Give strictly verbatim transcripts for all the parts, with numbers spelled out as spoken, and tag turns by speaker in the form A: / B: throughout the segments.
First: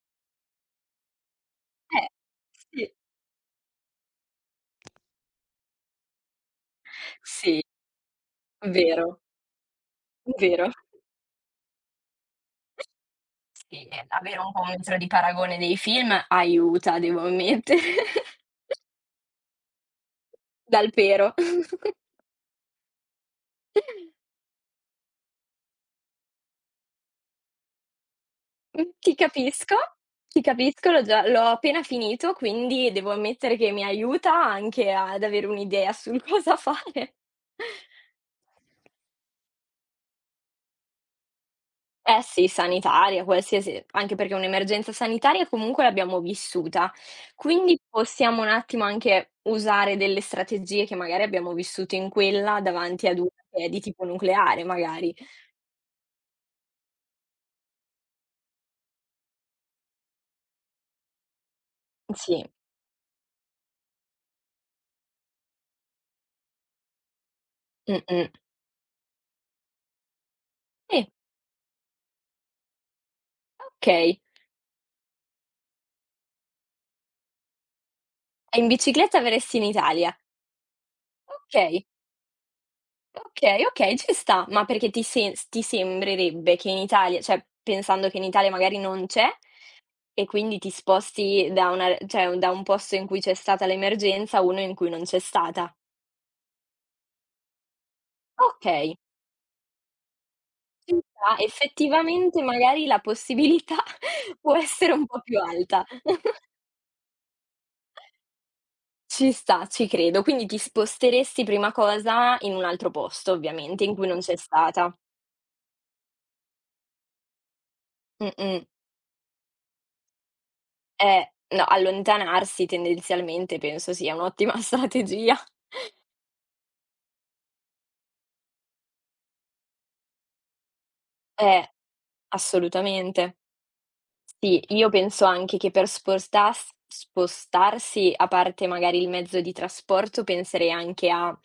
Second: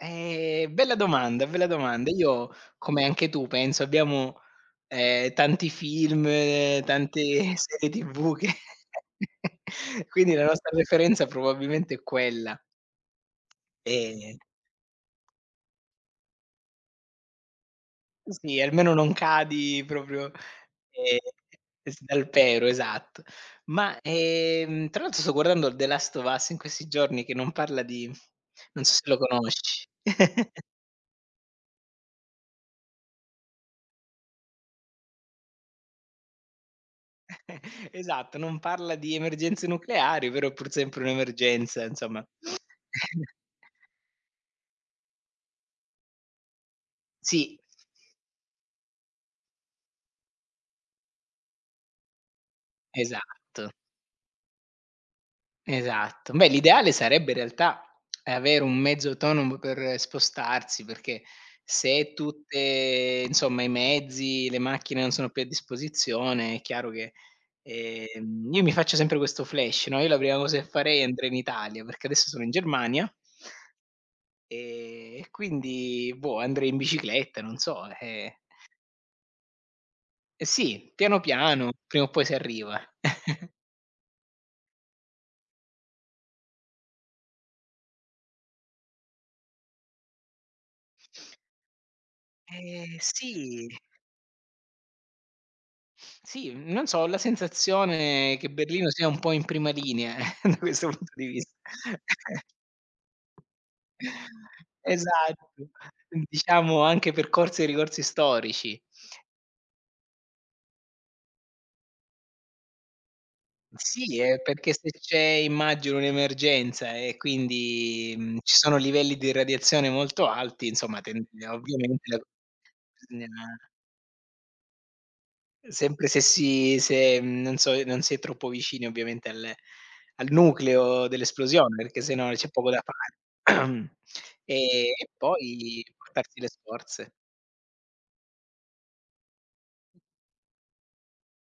A: Eh, bella domanda, bella domanda.
B: Eh.
A: Io,
B: Sì.
A: come anche tu penso, abbiamo, ehm, tante film, tante
B: Sì,
A: serie T-V che
B: vero,
A: quindi la nostra
B: Vero.
A: preferenza probabilmente è quella.
B: Sì, è
A: E
B: davvero un po' metro di paragone dei film aiuta, devo ammettere.
A: Sì, almeno non cadi propio
B: Dal
A: ehm,
B: pero.
A: s dal pero, esatto. Ma, ehm, tra l'altro, sto guardando The Last of Us in questi giorni, che non parla di
B: Mh,
A: non so se
B: ti
A: lo
B: capisco,
A: conosci.
B: ti capisco, l'ho già l'ho appena finito, quindi devo ammettere che mi aiuta anche ad avere un'idea sul cosa fare.
A: Esatto, non parla di emergenze nucleari, però è pur sempre un'emergenza
B: Eh,
A: insomma.
B: sì, sanitaria, qualsiasi, anche perché è un'emergenza sanitaria comunque l'abbiamo vissuta,
A: Sì.
B: quindi possiamo un attimo anche usare delle strategie, che magari abbiamo vissuto in quella, davanti ad una che è
A: Esatto.
B: di tipo nucleare magari.
A: Esatto. Beh l'ideale sarebbe in realtà avere un mezzo autonomo per spostarsi, perché se
B: Sì.
A: tutte insomma i mezzi, le macchine non sono più a disposizione, è chiaro che
B: Mh-mh.
A: ehm, io mi faccio sempre questo flash, no, io la prima cosa che farei
B: Sì.
A: andrei in Italia, perché adesso sono in Germania
B: Okay.
A: e e quindi boh, andrei in bicicletta, non so, eh
B: E in bicicletta verresti in Italia?
A: Eh, sì, piano piano,
B: Okay.
A: prima o poi si arriva.
B: Okay, okay, ci sta. Ma perché ti se ti sembrerebbe che in Italia ceh, pensando che in Italia magari non c'è, e quindi ti sposti da una r ceh, da un posto
A: Eh,
B: in cui c'è stata
A: sì.
B: l'emergenza, a uno in cui non c'è stata?
A: Sì, non so, ho la sensazione che Berlino
B: Okay.
A: sia un po' in prima linea da questo
B: [unintelligible]
A: punto di
B: sta.
A: vist
B: Effettivamente, magari la possibilità può essere un po' più
A: Esatto,
B: alta.
A: diciamo anche per corsi e ricorsi storici.
B: Ci sta, ci credo. Quindi, ti sposteresti prima cosa in un altro posto ovviamente, in cui
A: Sì,
B: non c'è
A: eh, perché se
B: stata.
A: c'è immagino un'emergenza, e quindi, mhmm, ci
B: Mh-mh.
A: sono livelli di radiazione molto alti, insomma tendi
B: Eh, no,
A: ovviamente a
B: allontanarsi tendenzialmente
A: [unintelligible]
B: penso sia un'ottima strategia.
A: sempre se si se, non so, non si è troppo vicini, ovviamente, al al nucleo
B: Eh.
A: dell'esplosione, perché se no c'è poco da
B: Assolutamente.
A: fare.
B: Sì, io
A: E e
B: penso anche che,
A: poi,
B: per
A: portarti le
B: spostas
A: scorze.
B: spostarsi, a parte, magari, il mezzo di trasporto, penserei anche a,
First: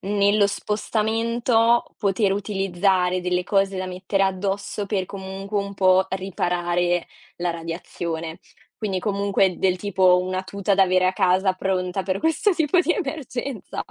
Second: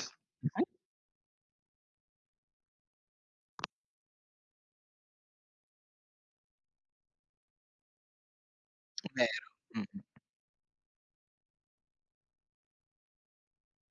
B: nello
A: Mh-mh.
B: spostamento, poter utilizzare delle cose da mettere addosso per, comunque, un po' riparare la radiazione. Quindi,
A: È vero.
B: comunque, del
A: Mh.
B: tipo, una tuta da avere a casa, pronta per questo tipo di emergenza.